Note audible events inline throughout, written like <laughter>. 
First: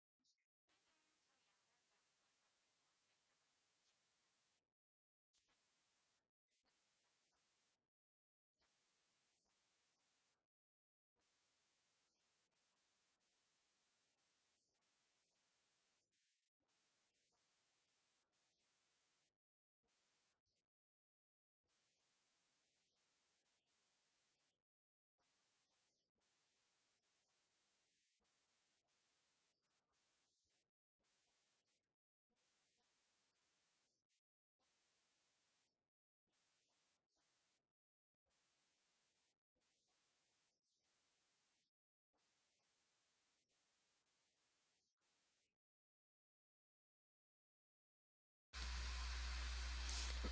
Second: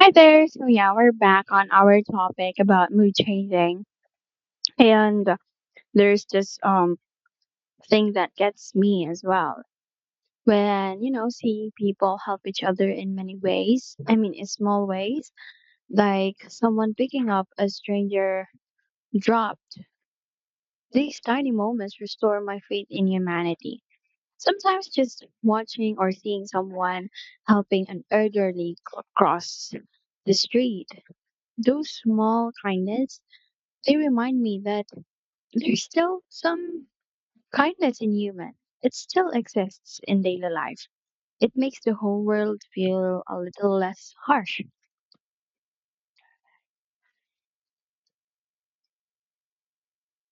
Hi there. So yeah, we're back on our topic about mood changing. And there's this thing that gets me as well. When, you know, seeing people help each other in many ways. I mean in small ways, like someone picking up a stranger drop. These tiny moments restore my faith in humanity. Sometimes just watching or seeing someone helping an cross the street. Those small kindness. They remind me that there's still some kindness in human. It still exists in daily life. It makes the whole world feel a little less harsh. It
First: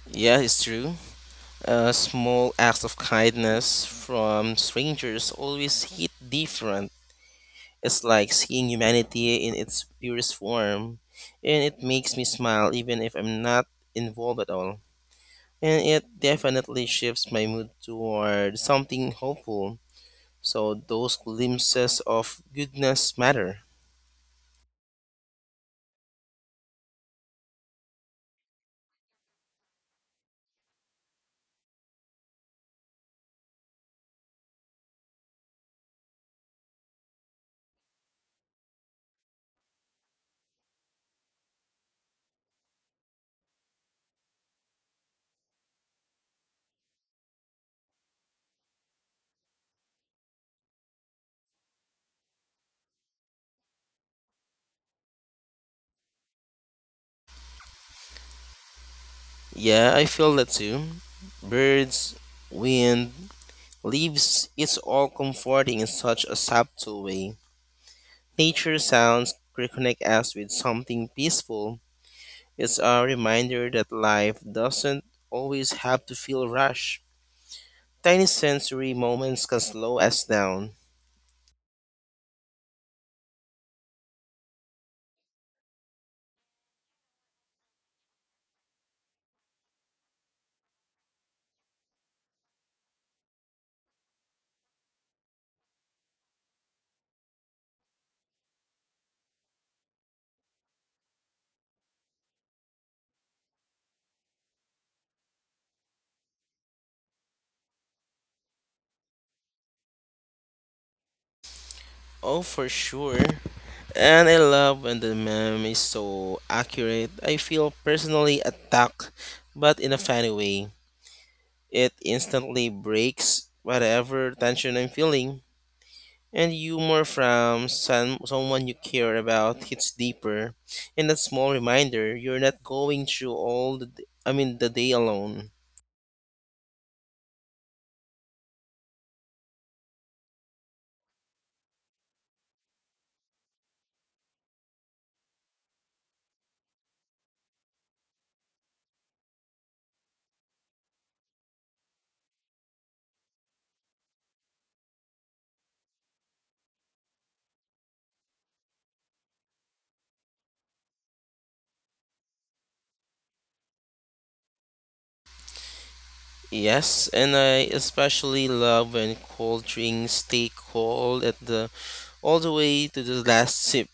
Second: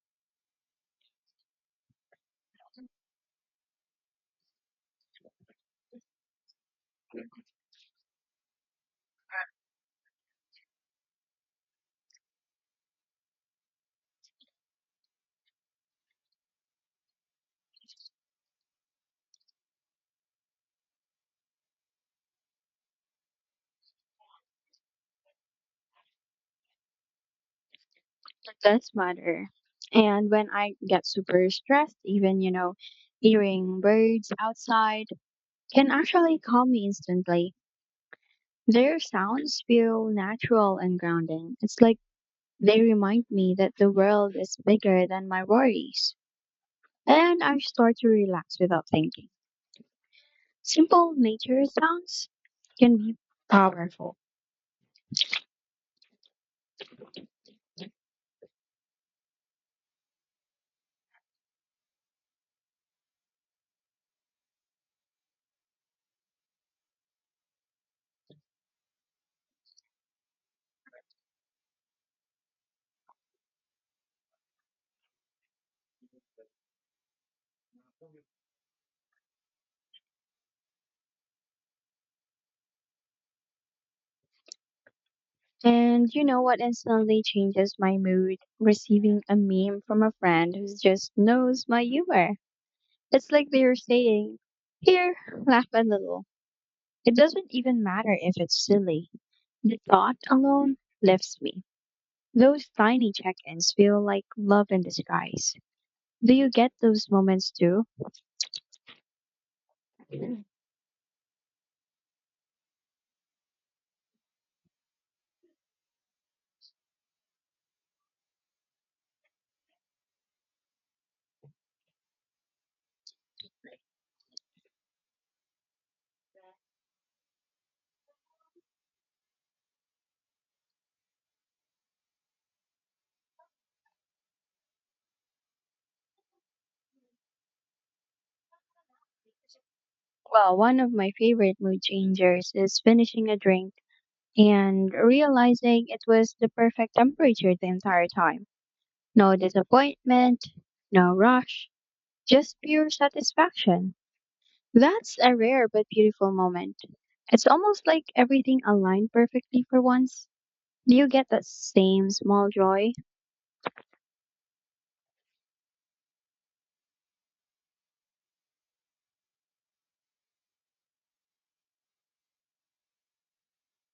Yeah, it's true. Small acts of kindness from strangers always hit different. It's like seeing humanity in its purest form, and it makes me smile even if I'm not involved at all. And it definitely shifts my mood toward something hopeful. So those glimpses of goodness matter. does matter. And when I get super stressed, even, you know, hearing birds outside can actually calm me instantly. Their sounds feel natural and grounding. It's like they remind me that the world is bigger than my worries. And I start to relax without thinking. Simple nature sounds can be powerful. Yeah, I feel that too. Birds, wind, leaves, it's all comforting in such a subtle way. Nature sounds reconnect us with something peaceful. It's a reminder that life doesn't always have to feel rushed. Tiny sensory moments can slow us down. And you know what instantly changes my mood? Receiving a meme from a friend who just knows my humor. It's like they're saying, here, laugh a little. It doesn't even matter if it's silly. The thought alone lifts me. Those tiny check ins feel like love in disguise. Do you get those moments too? Oh, for sure. And I love when the meme is so accurate. I feel personally attacked, but in a funny way. It instantly breaks whatever tension I'm feeling. And humor from someone you care about hits deeper. And that small reminder, you're not going through all the, d- I mean, the day alone. Well, one of my favorite mood changers is finishing a drink and realizing it was the perfect temperature the entire time. No disappointment, no rush, just pure satisfaction. That's a rare but beautiful moment. It's almost like everything aligned perfectly for once. Do you get that same small joy? Yes, and I especially love when cold drinks stay cold at the all the way to the last sip.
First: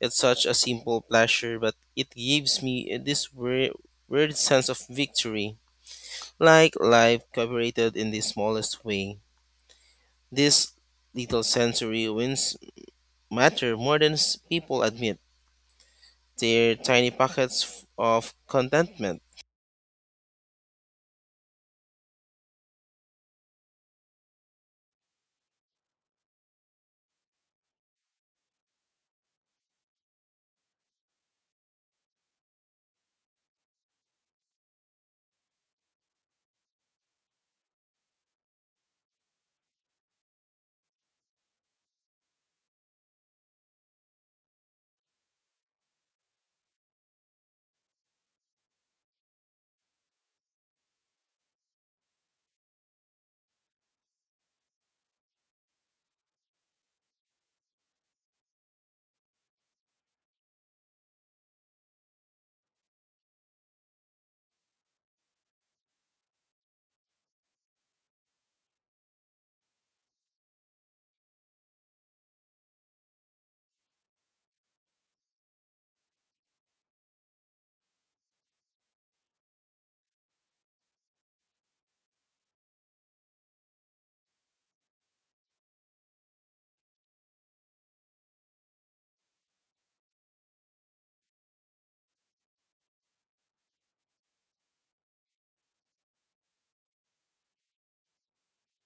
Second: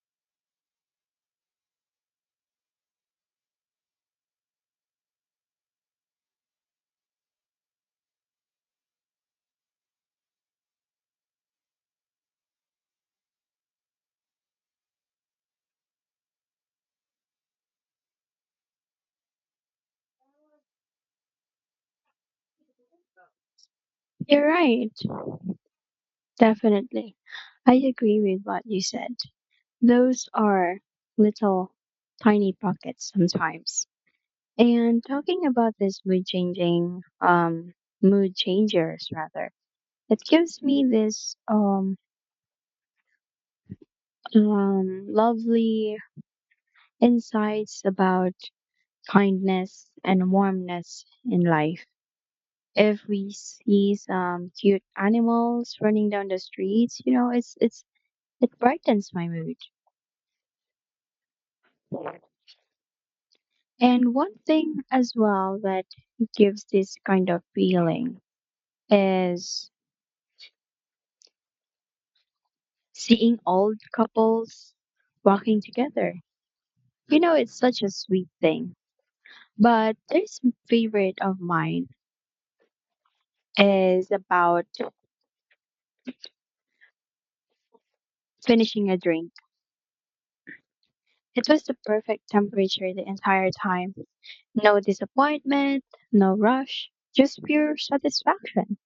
It's such a simple pleasure, but it gives me this weird sense of victory, like life cooperated in the smallest way. This little sensory wins matter more than people admit. Their tiny pockets of contentment. You're right. Definitely. I agree with what you said. Those are little tiny pockets sometimes. And talking about this mood changing, mood changers rather, it gives me this lovely insights about kindness and warmness in life. If we see some cute animals running down the streets, you know, it's it brightens my mood. And one thing as well that gives this kind of feeling is seeing old couples walking together. You know, it's such a sweet thing. But this favorite of mine is about finishing a drink. It was the perfect temperature the entire time. No disappointment, no rush, just pure satisfaction.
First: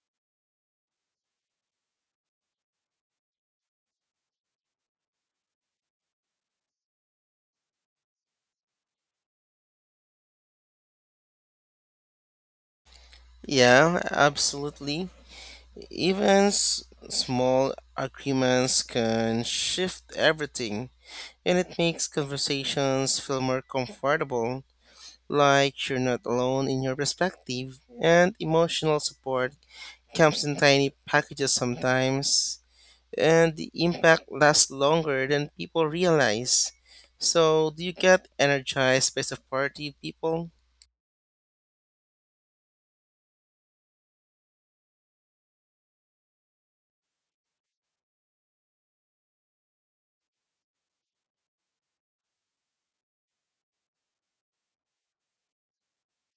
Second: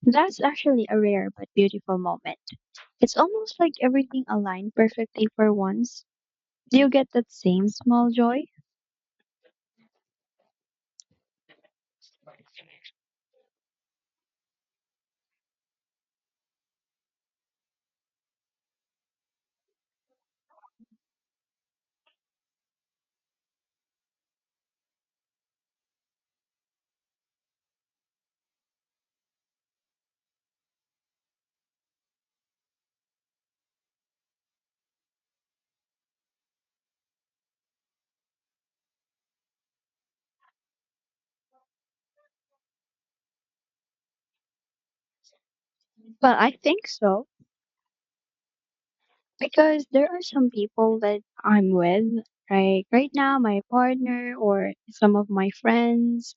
That's actually a rare but beautiful moment. It's almost like everything aligned perfectly for once. Do you get that same small joy? Yeah, absolutely. Even small agreements can shift everything, and it makes conversations feel more comfortable, like you're not alone in your perspective, and emotional support comes in tiny packages sometimes, and the impact lasts longer than people realize. So, do you get energized by supportive people? Well, I think so. Because there are some people that I'm with, like right now, my partner or some of my friends,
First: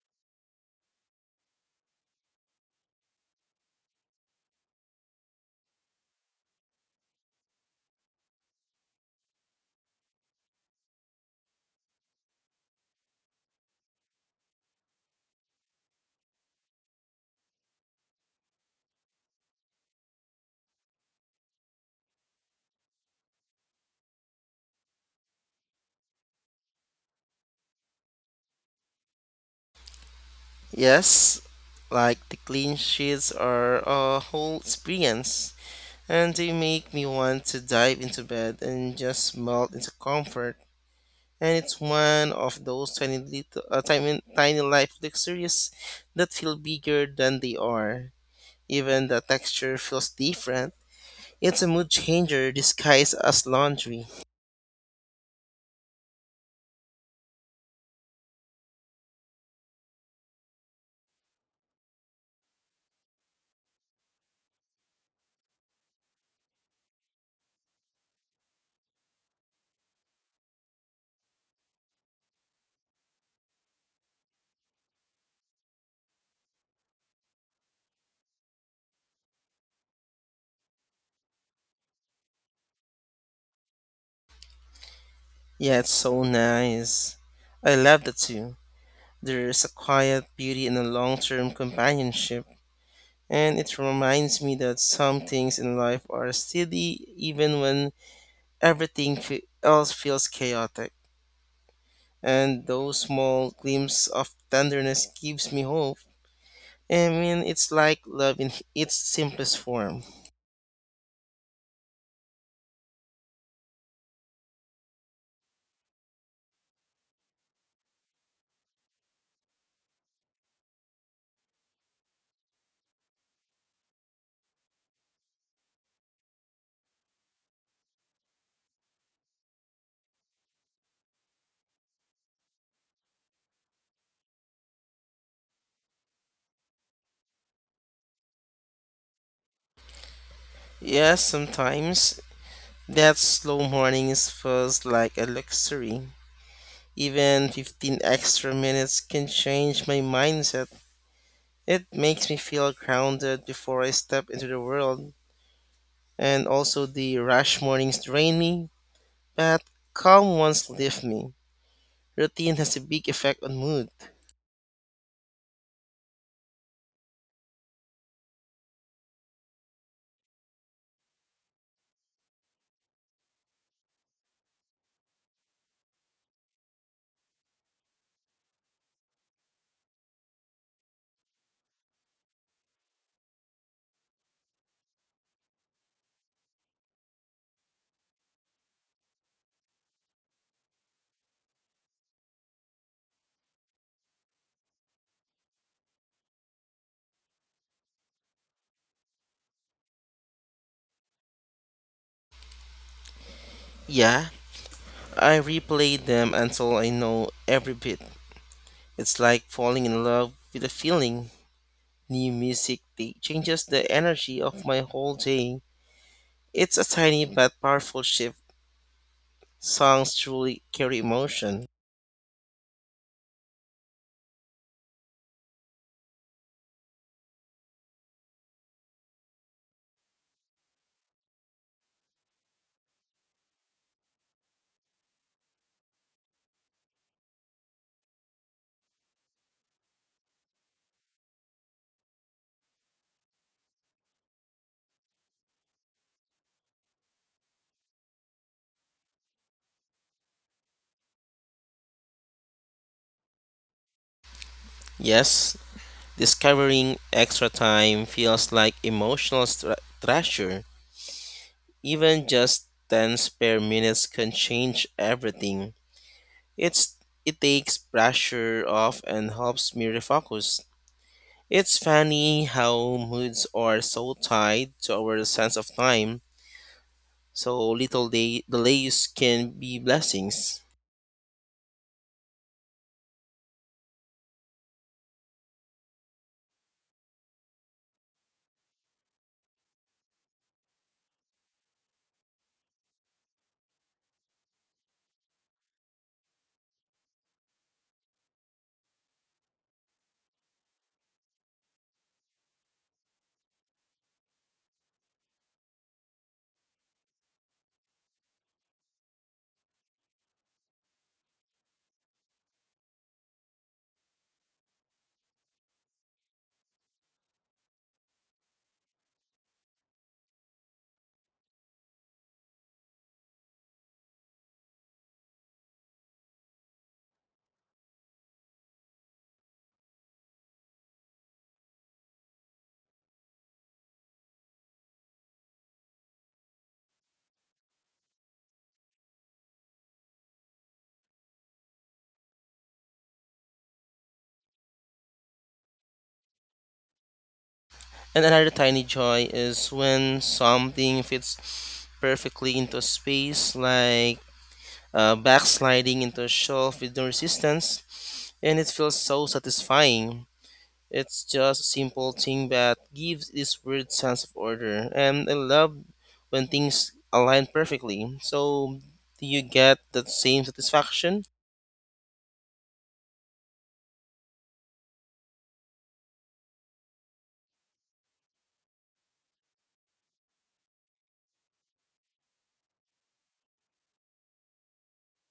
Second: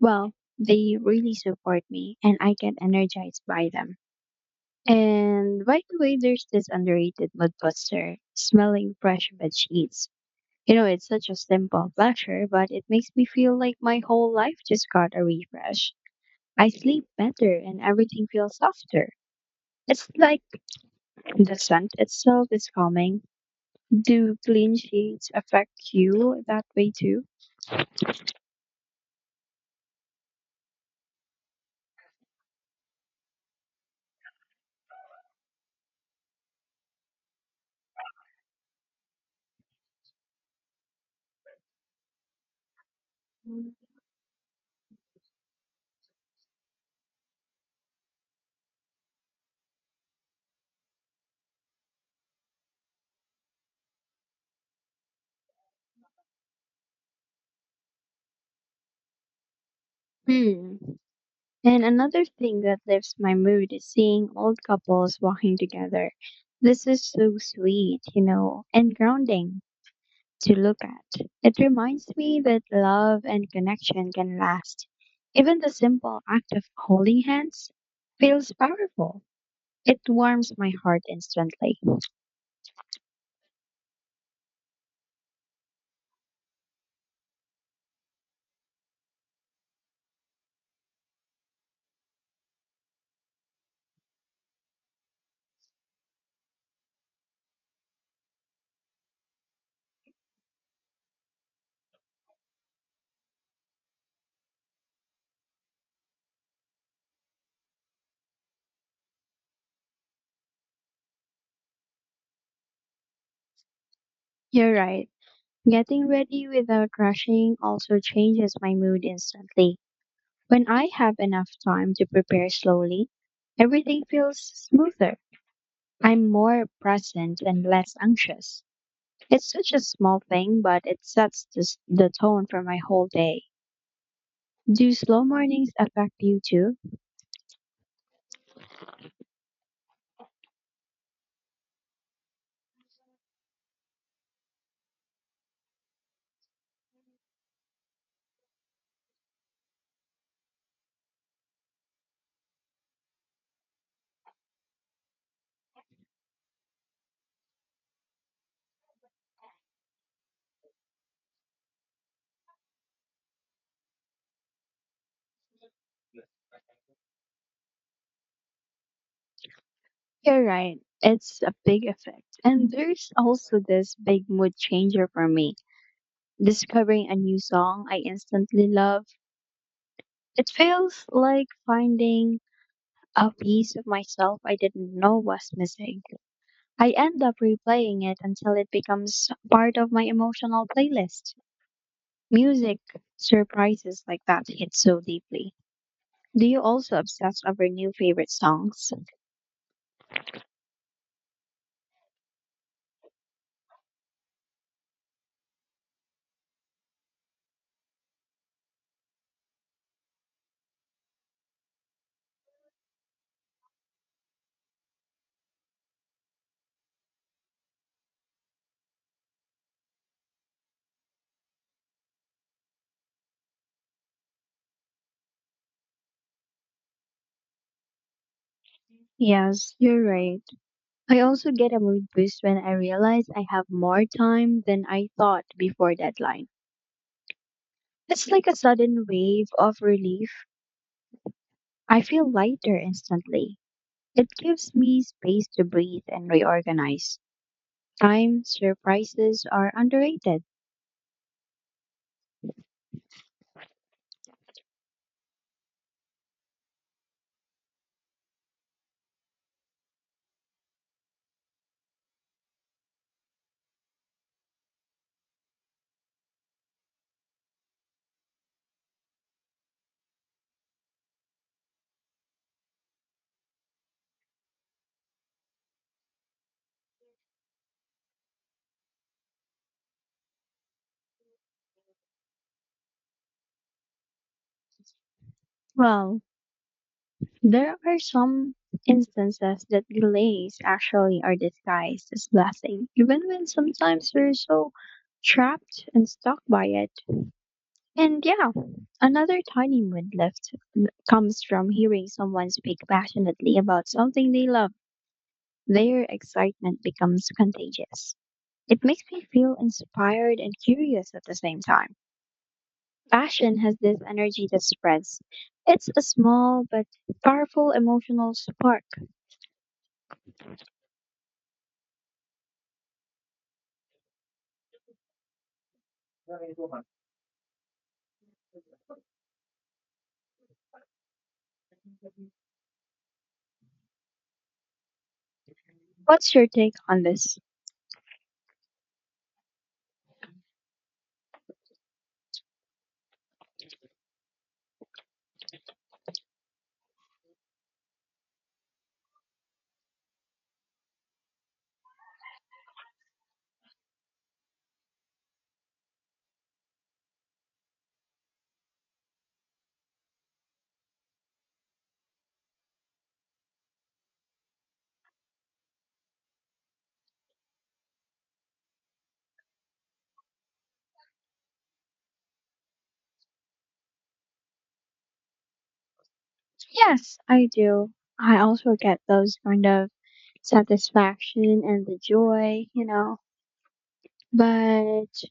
well, they really support me and I get energized by them. And by the way, there's this underrated mud buster, smelling fresh bed sheets. You know, it's such a simple pleasure, but it makes me feel like my whole life just got a refresh. I sleep better and everything feels softer. It's like the scent itself is calming. Do clean sheets affect you that way too? Yes, like the clean sheets are a whole experience, and they make me want to dive into bed and just melt into comfort. And it's one of those tiny little, tiny, tiny life luxuries that feel bigger than they are. Even the texture feels different. It's a mood changer disguised as laundry. Hmm. And another thing that lifts my mood is seeing old couples walking together. This is so sweet, you know, and grounding to look at. It reminds me that love and connection can last. Even the simple act of holding hands feels powerful. It warms my heart instantly. Yeah, it's so nice. I love the two. There's a quiet beauty in a long term companionship, and it reminds me that some things in life are steady even when else feels chaotic. And those small glimpses of tenderness gives me hope. I mean, it's like love in its simplest form. You're right. Getting ready without rushing also changes my mood instantly. When I have enough time to prepare slowly, everything feels smoother. I'm more present and less anxious. It's such a small thing, but it sets the tone for my whole day. Do slow mornings affect you too? Yes, sometimes that slow mornings feels like a luxury. Even 15 extra minutes can change my mindset. It makes me feel grounded before I step into the world, and also the rush mornings drain me, but calm ones lift me. Routine has a big effect on mood. You're right. It's a big effect. And there's also this big mood changer for me. Discovering a new song I instantly love. It feels like finding a piece of myself I didn't know was missing. I end up replaying it until it becomes part of my emotional playlist. Music surprises like that hit so deeply. Do you also obsess over new favorite songs? Yeah, I replay them until I know every bit. It's like falling in love with a feeling. New music they changes the energy of my whole day. It's a tiny but powerful shift. Songs truly carry emotion. Yes, you're right. I also get a mood boost when I realize I have more time than I thought before deadline. It's like a sudden wave of relief. I feel lighter instantly. It gives me space to breathe and reorganize. Time surprises are underrated. Yes, discovering extra time feels like emotional treasure. Even just 10 spare minutes can change everything. It's it takes pressure off and helps me refocus. It's funny how moods are so tied to our sense of time, so little delays can be blessings. Well, there are some instances that delays actually are disguised as blessing, even when sometimes we're so trapped and stuck by it. And yeah, another tiny mood lift comes from hearing someone speak passionately about something they love. Their excitement becomes contagious. It makes me feel inspired and curious at the same time. Passion has this energy that spreads. It's a small but powerful emotional spark. What's your take on this? And another tiny joy is when something fits perfectly into space like backsliding into a shelf with no resistance, and it feels so satisfying. It's just a simple thing that gives this weird sense of order, and I love when things align perfectly. So, do you get that same satisfaction? Yes, I do. I also get those kind of satisfaction and the joy, you know. But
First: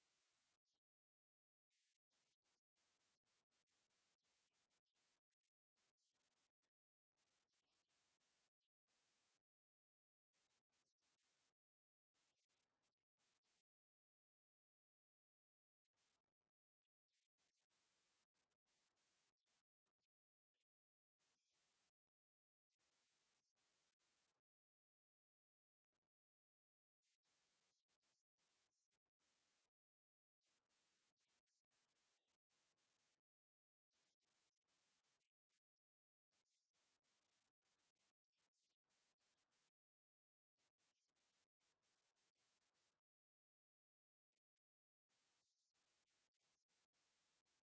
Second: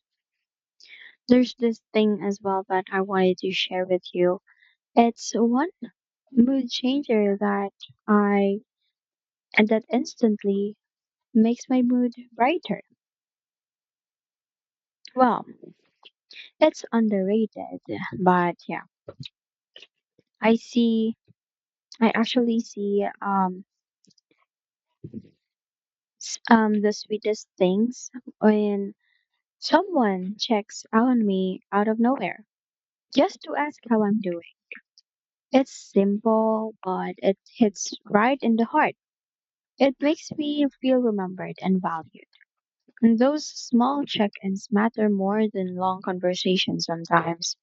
there's this thing as well that I wanted to share with you. It's one mood changer that I and that instantly makes my mood brighter. Well, it's underrated, but yeah, I see. I actually see the sweetest things when someone checks on me out of nowhere just to ask how I'm doing. It's simple, but it hits right in the heart. It makes me feel remembered and valued. And those small check-ins matter more than long conversations sometimes.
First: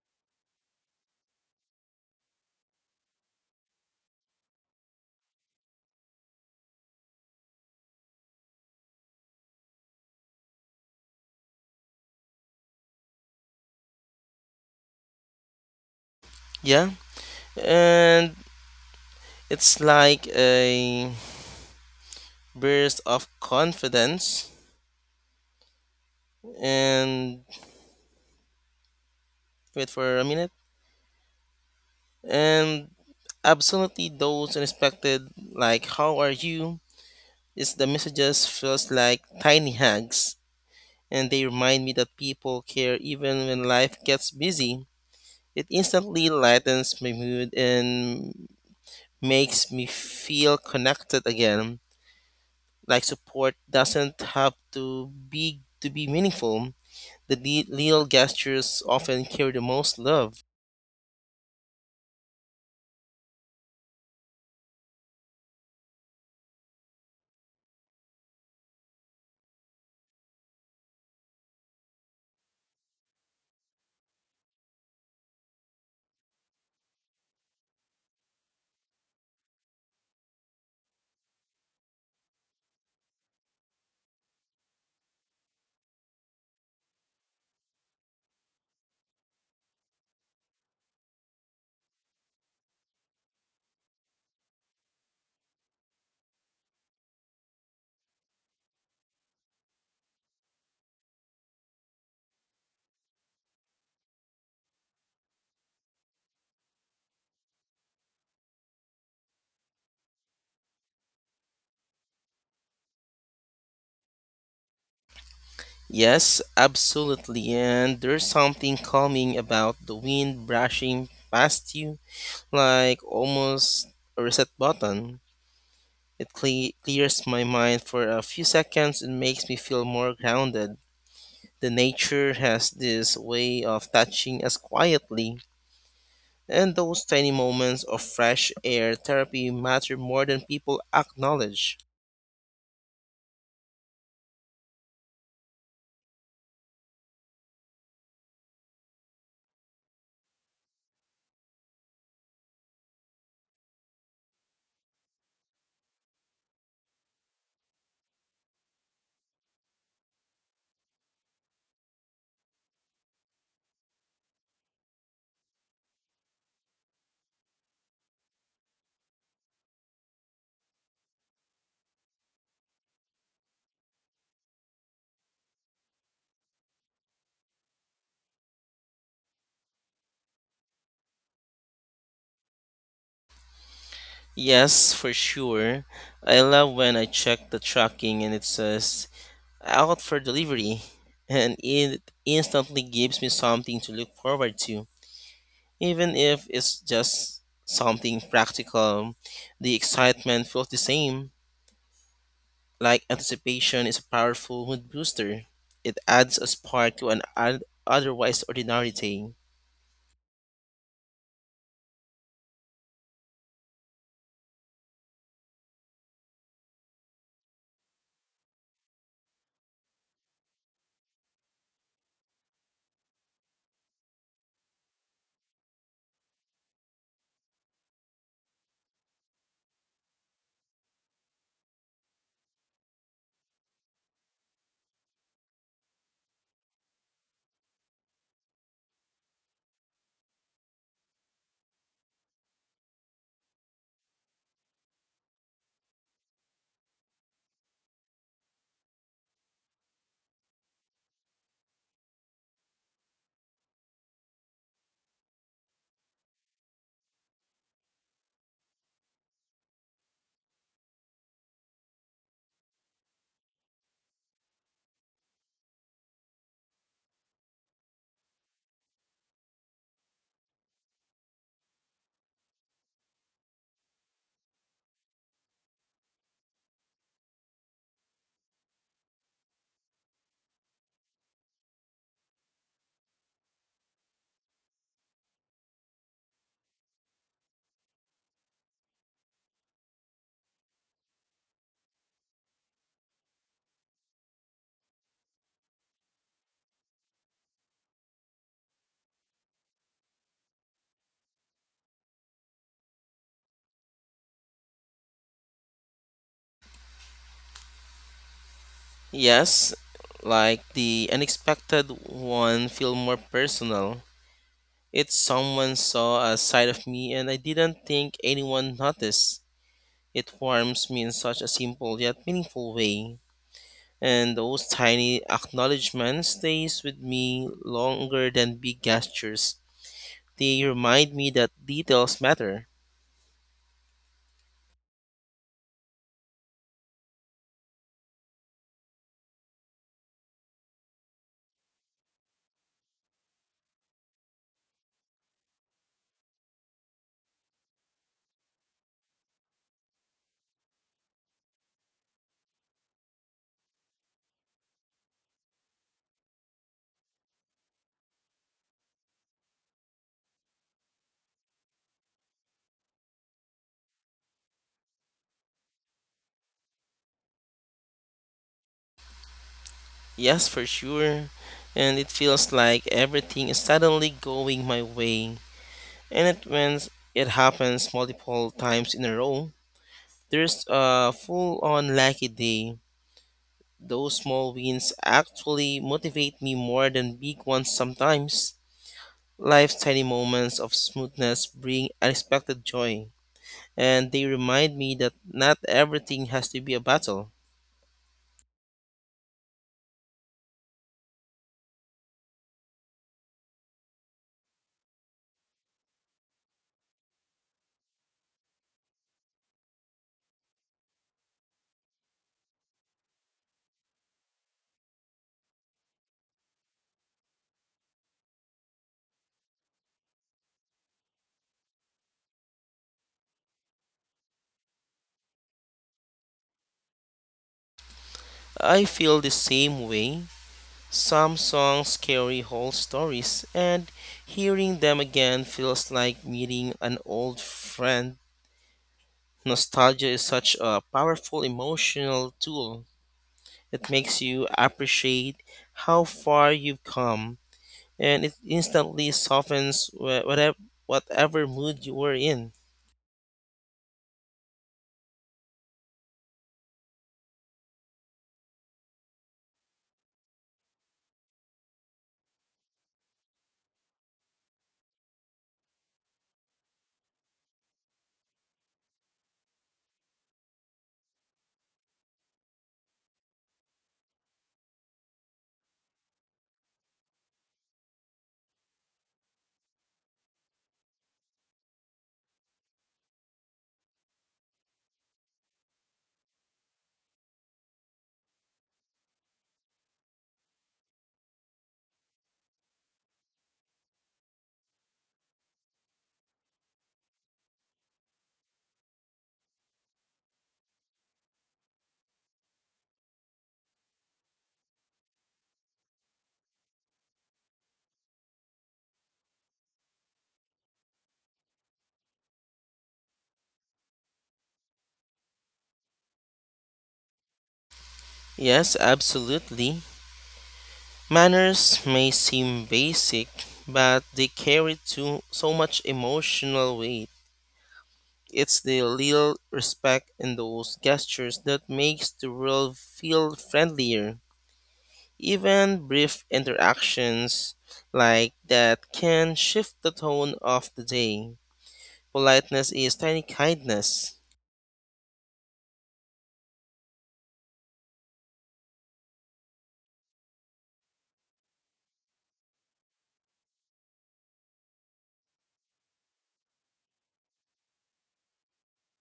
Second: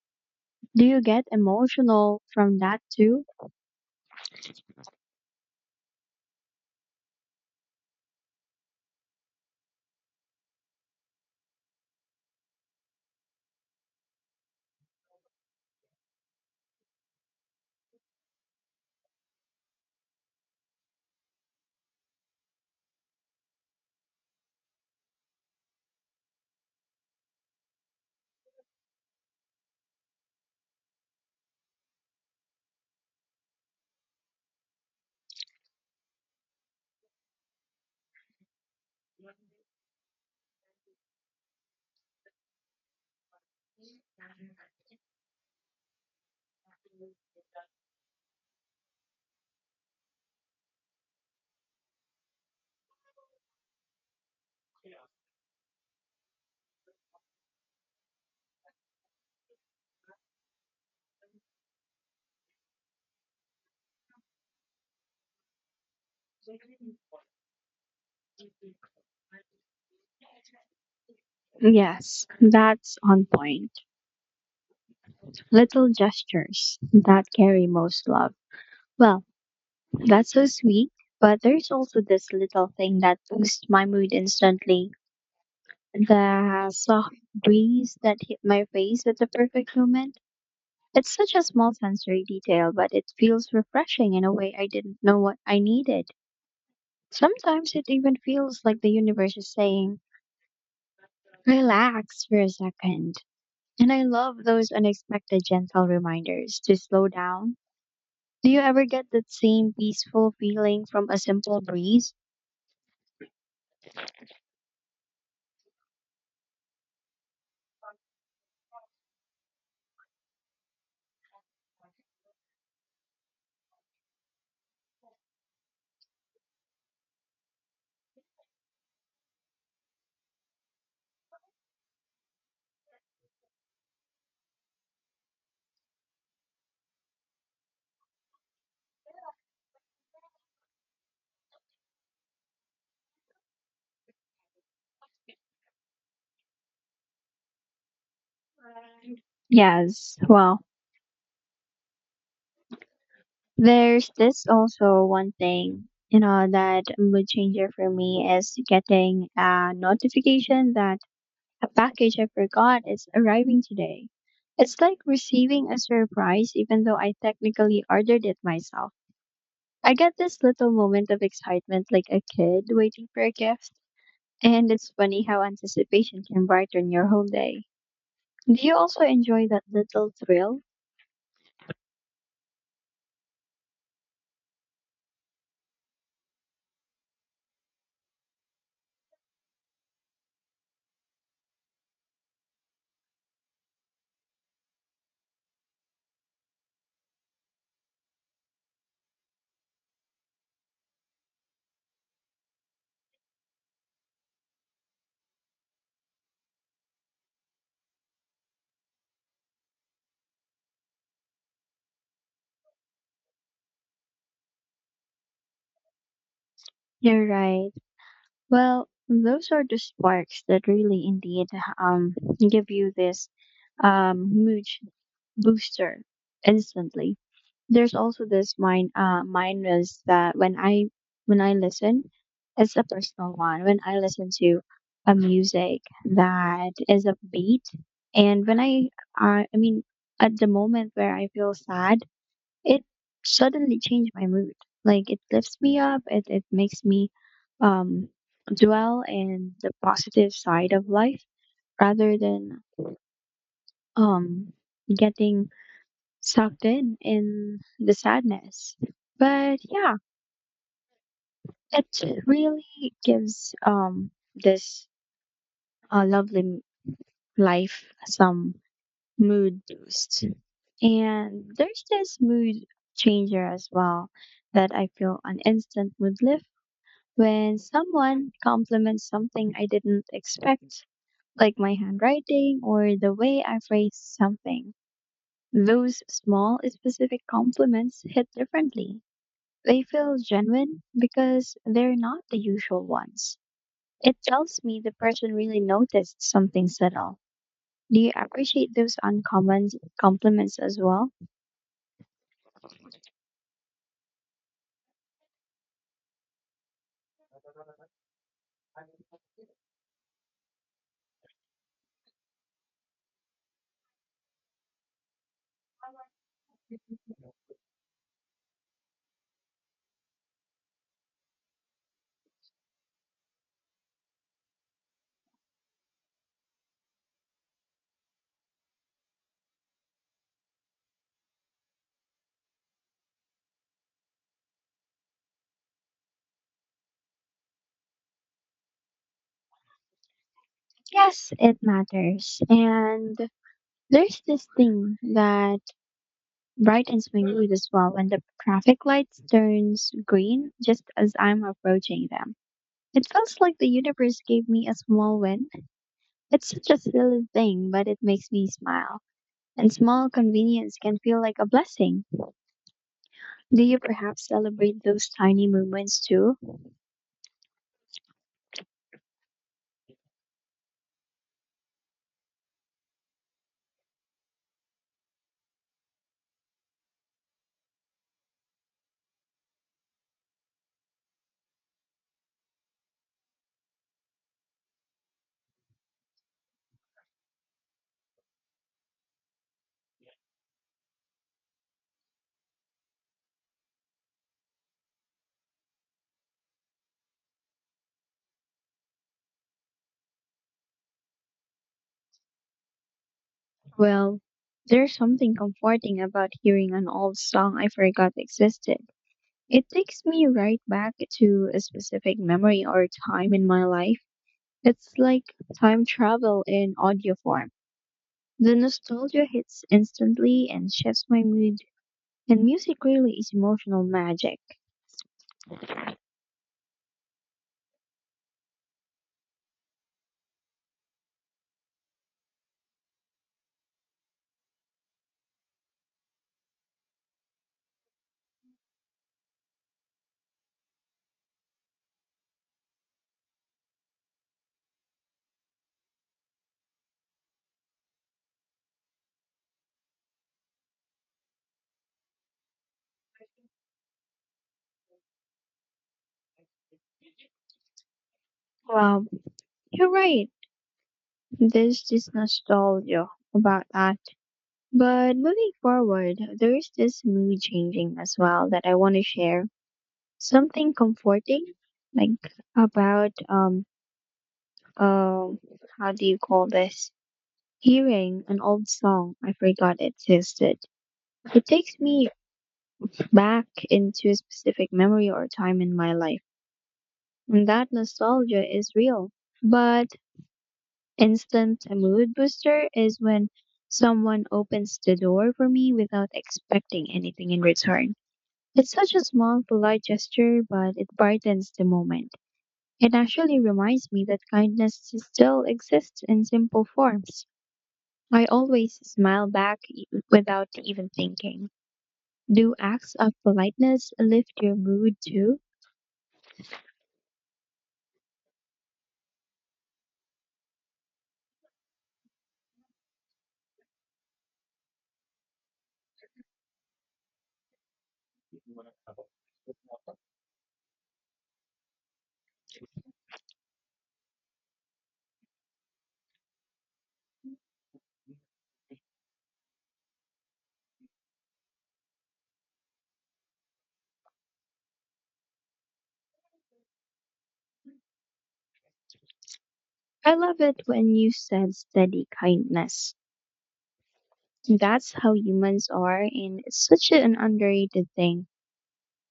Do you get emotional from that too? Yeah, and it's like a burst of confidence. And wait for a minute. And absolutely, those unexpected, like, how are you? Is the messages feels like tiny hugs and they remind me that people care even when life gets busy. It instantly lightens my mood and makes me feel connected again. Like support doesn't have to be meaningful. The little gestures often carry the most love. Yes, that's on point. Little gestures that carry most love. Well, that's so sweet, but there's also this little thing that boosts my mood instantly. The soft breeze that hit my face at the perfect moment. It's such a small sensory detail, but it feels refreshing in a way I didn't know what I needed. Sometimes it even feels like the universe is saying, relax for a second. And I love those unexpected gentle reminders to slow down. Do you ever get that same peaceful feeling from a simple breeze? Yes, absolutely. And there's something calming about the wind brushing past you, like almost a reset button. It clears my mind for a few seconds and makes me feel more grounded. The nature has this way of touching us quietly, and those tiny moments of fresh air therapy matter more than people acknowledge. Yes. Well, there's this also one thing, you know, that mood changer for me is getting a notification that a package I forgot is arriving today. It's like receiving a surprise, even though I technically ordered it myself. I get this little moment of excitement like a kid waiting for a gift. And it's funny how anticipation can brighten your whole day. Do you also enjoy that little thrill? Yes, for sure. I love when I check the tracking and it says out for delivery, <laughs> and it instantly gives me something to look forward to. Even if it's just something practical, the excitement feels the same. Like anticipation is a powerful mood booster, it adds a spark to an otherwise ordinary day. You're right. Well, those are the sparks that really indeed um, give you this mood booster instantly. There's also this mind. Mine is that when I listen, it's a personal one. When I listen to a music that is upbeat and when I mean at the moment where I feel sad, it suddenly changed my mood. Like it lifts me up, it makes me um dwell in the positive side of life rather than um getting sucked in the sadness. But yeah, it really gives this uh, lovely m- life some mood boost. And there's this mood changer as well that I feel an instant mood lift when someone compliments something I didn't expect, like my handwriting or the way I phrase something. Those small specific compliments hit differently. They feel genuine because they're not the usual ones. It tells me the person really noticed something subtle. Do you appreciate those uncommon compliments as well? Yes, like the unexpected one feel more personal. It someone saw a side of me and I didn't think anyone noticed. It warms me in such a simple yet meaningful way. And those tiny acknowledgments stays with me longer than big gestures. They remind me that details matter. Yes, it matters. And there's this thing that brightens my mood as well when the traffic lights turns green just as I'm approaching them. It feels like the universe gave me a small win. It's such a silly thing, but it makes me smile. And small convenience can feel like a blessing. Do you perhaps celebrate those tiny moments too? Yes, for sure. And it feels like everything is suddenly going my way. And it when it happens multiple times in a row, there's a full on lucky day. Those small wins actually motivate me more than big ones sometimes. Life's tiny moments of smoothness bring unexpected joy, and they remind me that not everything has to be a battle. Well, there's something comforting about hearing an old song I forgot existed. It takes me right back to a specific memory or time in my life. It's like time travel in audio form. The nostalgia hits instantly and shifts my mood, and music really is emotional magic. I feel the same way. Some songs carry whole stories, and hearing them again feels like meeting an old friend. Nostalgia is such a powerful emotional tool. It makes you appreciate how far you've come and it instantly softens whatever mood you were in. Well, you're right. There's this nostalgia about that. But moving forward, there's this mood changing as well that I want to share. Something comforting, like about uh how do you call this? Hearing an old song I forgot existed. It takes me back into a specific memory or time in my life. And that nostalgia is real. But instant mood booster is when someone opens the door for me without expecting anything in return. It's such a small, polite gesture, but it brightens the moment. It actually reminds me that kindness still exists in simple forms. I always smile without even thinking. Do acts of politeness lift your mood too? Yes, absolutely. Manners may seem basic, but they carry too, so much emotional weight. It's the little respect in those gestures that makes the world feel friendlier. Even brief interactions like that can shift the tone of the day. Politeness is tiny kindness. I love it when you said steady kindness. That's how humans are, and it's such an underrated thing.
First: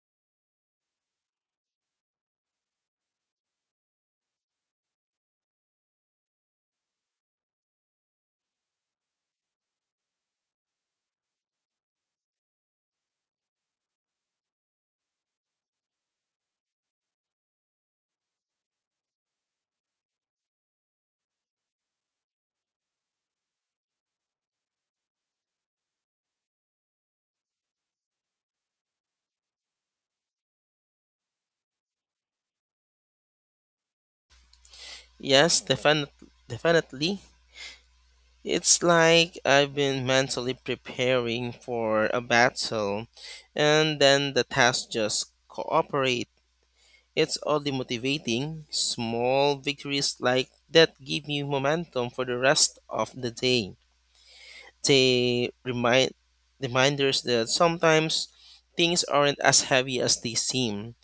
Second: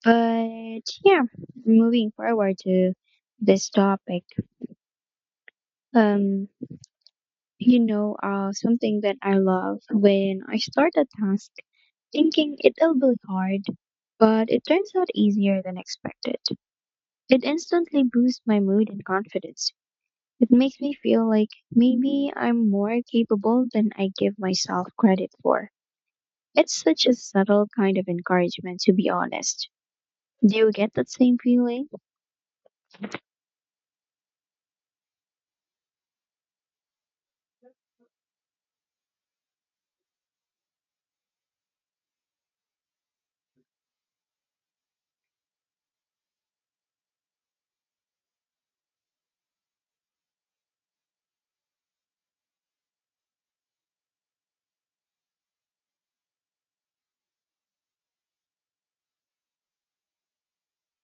But yeah, moving forward to this topic. Um, you know, something that I love when I start a task thinking it'll be hard, but it turns out easier than expected. It instantly boosts my mood and confidence. It makes me feel like maybe I'm more capable than I give myself credit for. It's such a subtle kind of encouragement, to be honest. Do you get that same feeling? Yes, Definitely. It's like I've been mentally preparing for a battle, and then the tasks just cooperate. It's oddly motivating. Small victories like that give me momentum for the rest of the day. They remind Reminders that sometimes things aren't as heavy as they seem.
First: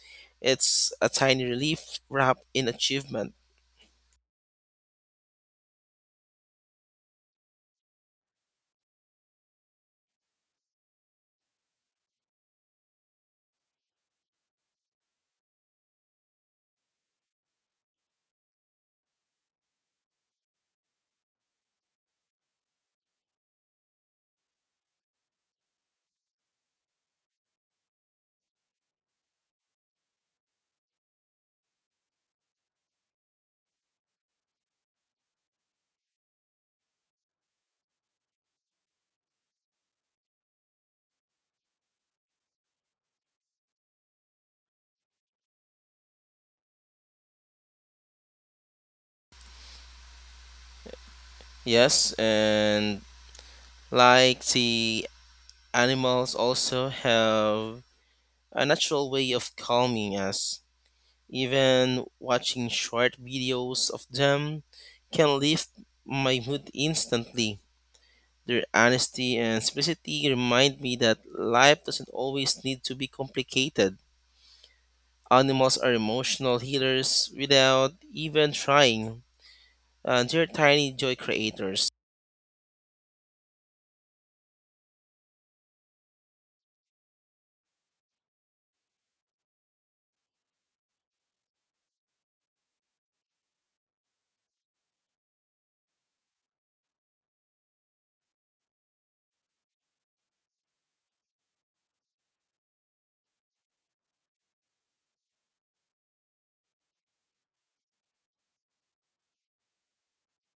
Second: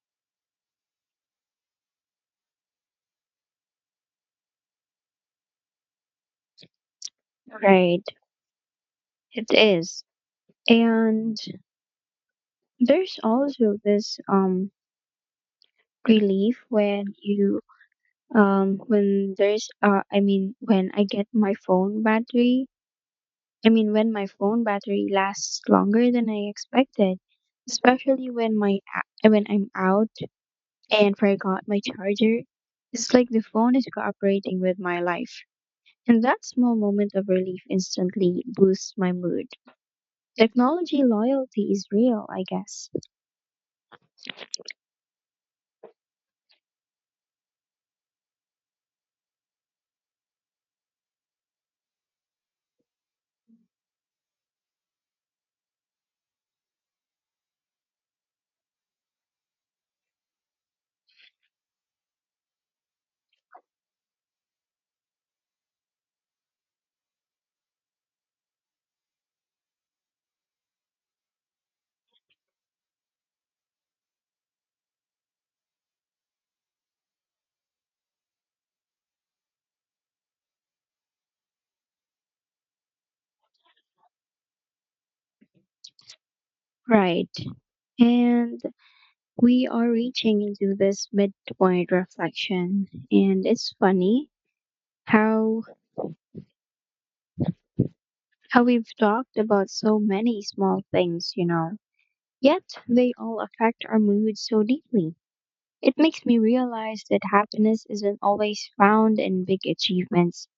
It's a tiny relief wrapped in achievement. Right, it is. And there's also this relief when you when there's I mean when I get my phone battery I mean when my phone battery lasts longer than I expected, especially when when I'm out and forgot my charger. It's like the phone is cooperating with my life, and that small moment of relief instantly boosts my mood. Technology loyalty is real, I guess. Yes, and like the animals also have a natural way of calming us. Even watching short videos of them can lift my mood instantly. Their honesty and simplicity remind me that life doesn't always need to be complicated. Animals are emotional healers without even trying, and they're tiny joy creators. Right. And we are reaching into this midpoint reflection, and it's funny how how we've talked about so many small things, you know. Yet they all affect our mood so deeply. It makes me realize that happiness isn't always found in big achievements.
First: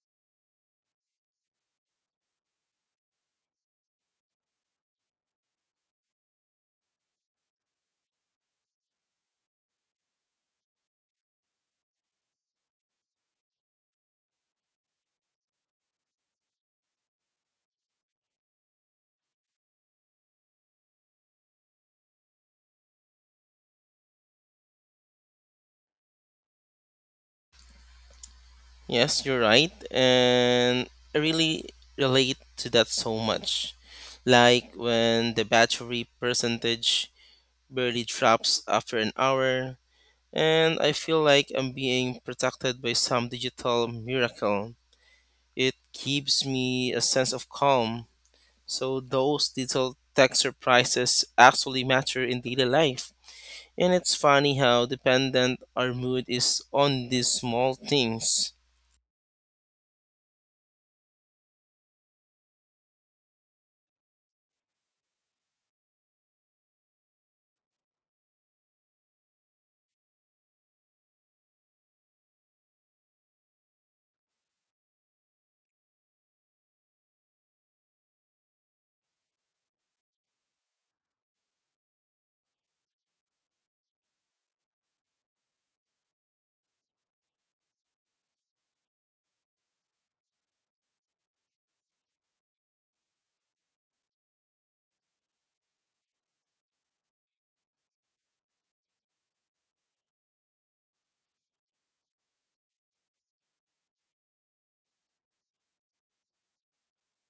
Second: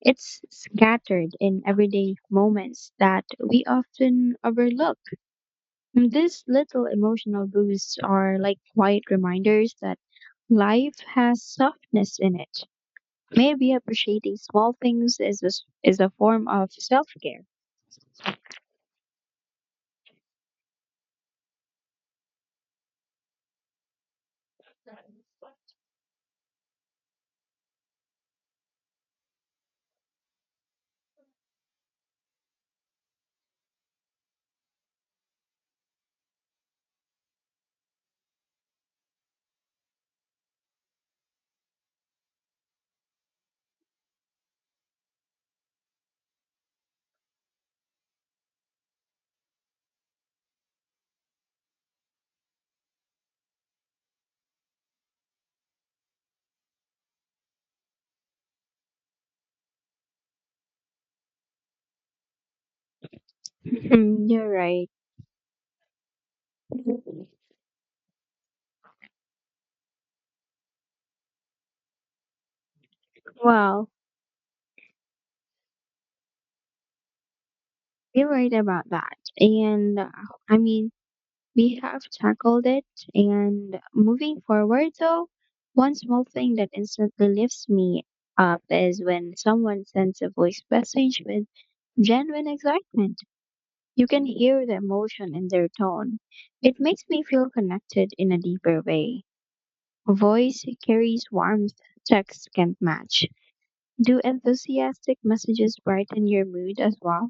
It's scattered in everyday moments that we often overlook. And these little emotional boosts are like quiet reminders that life has softness in it. Maybe appreciating small things is is a form of self-care. Yes, you're right. And I really relate to that so much. Like when the battery percentage barely drops after an hour, and I feel like I'm being protected by some digital miracle. It gives me a sense of calm. So, those little tech surprises actually matter in daily life. And it's funny how dependent our mood is on these small things. <laughs> You're right. Well, you're right about that. And I mean, we have tackled it. And moving forward, though, one small thing that instantly lifts me up is when someone sends a voice message with genuine excitement. You can hear the emotion in their tone. It makes me feel connected in a deeper way. Voice carries warmth text can't match. Do enthusiastic messages brighten your mood as well?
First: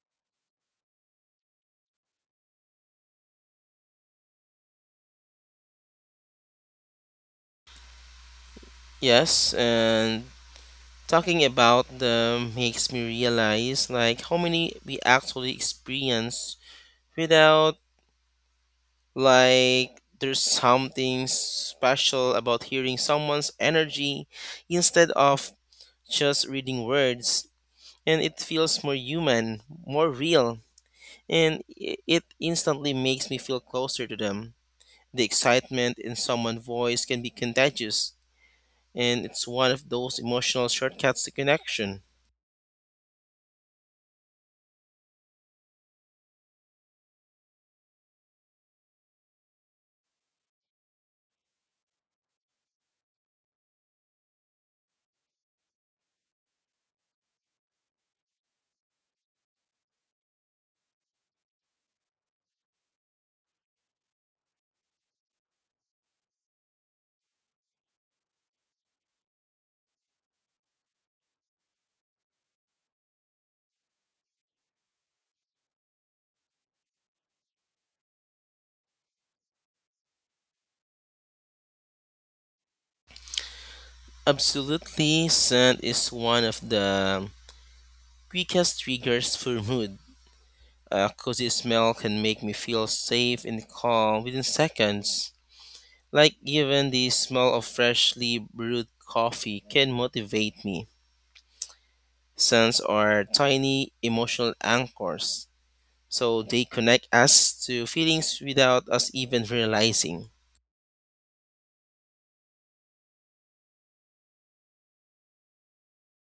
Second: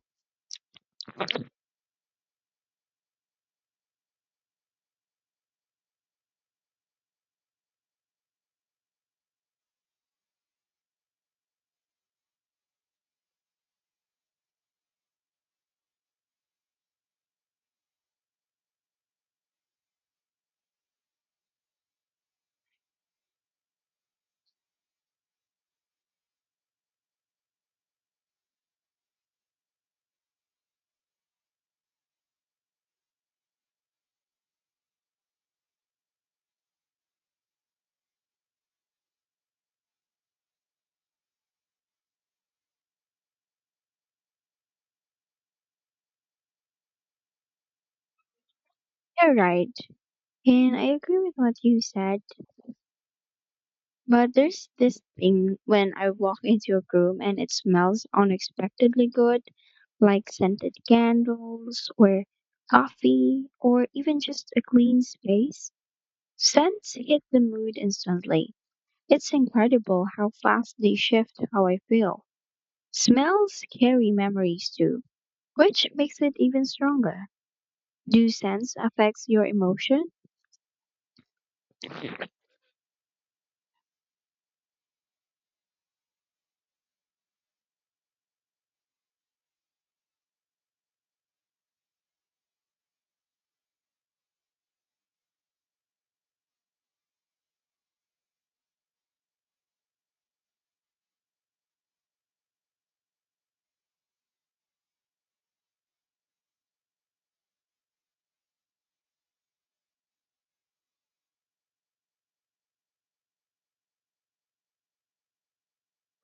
Yes, and talking about them makes me realize like how many we actually experience without like there's something special about hearing someone's energy instead of just reading words and it feels more human, more real and it instantly makes me feel closer to them. The excitement in someone's voice can be contagious and it's one of those emotional shortcuts to connection. You're right. And I agree with what you said. But there's this thing when I walk into a room and it smells unexpectedly good, like scented candles or coffee or even just a clean space. Scents hit the mood instantly. It's incredible how fast they shift how I feel. Smells carry memories too, which makes it even stronger. Do scents affect your emotion? Absolutely, scent is one of the quickest triggers for mood. A cozy smell can make me feel safe and calm within seconds. Like even the smell of freshly brewed coffee can motivate me. Scents are tiny emotional anchors, so they connect us to feelings without us even realizing.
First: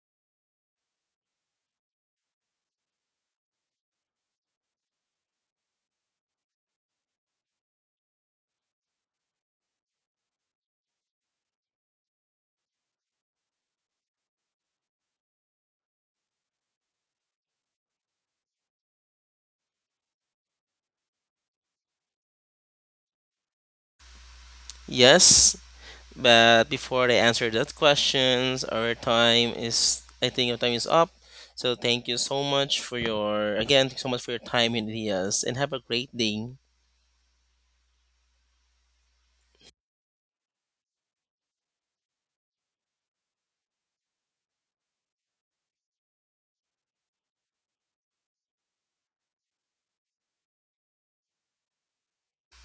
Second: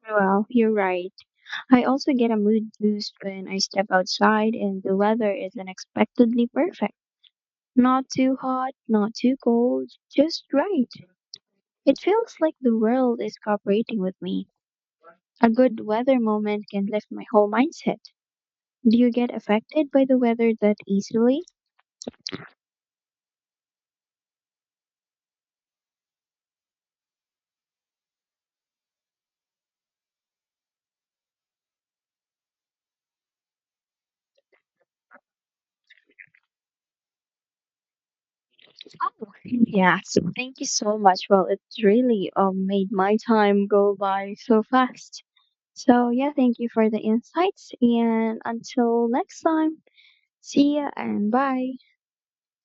Well, you're right. I also get a mood boost when I step outside and the weather is unexpectedly perfect. Not too hot, not too cold, just right. It feels like the world is cooperating with me. A good weather moment can lift my whole mindset. Do you get affected by the weather that easily? Yes, but before I answer that questions, our time is I think our time is up. So thank you so much for your again, thank you so much for your time and ideas and have a great day. Oh, yeah. So thank you so much. Well, it's really made my time go by so fast. So, yeah, thank you for the insights. And until next time, see ya and bye.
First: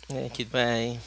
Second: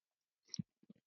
Thank you. Bye.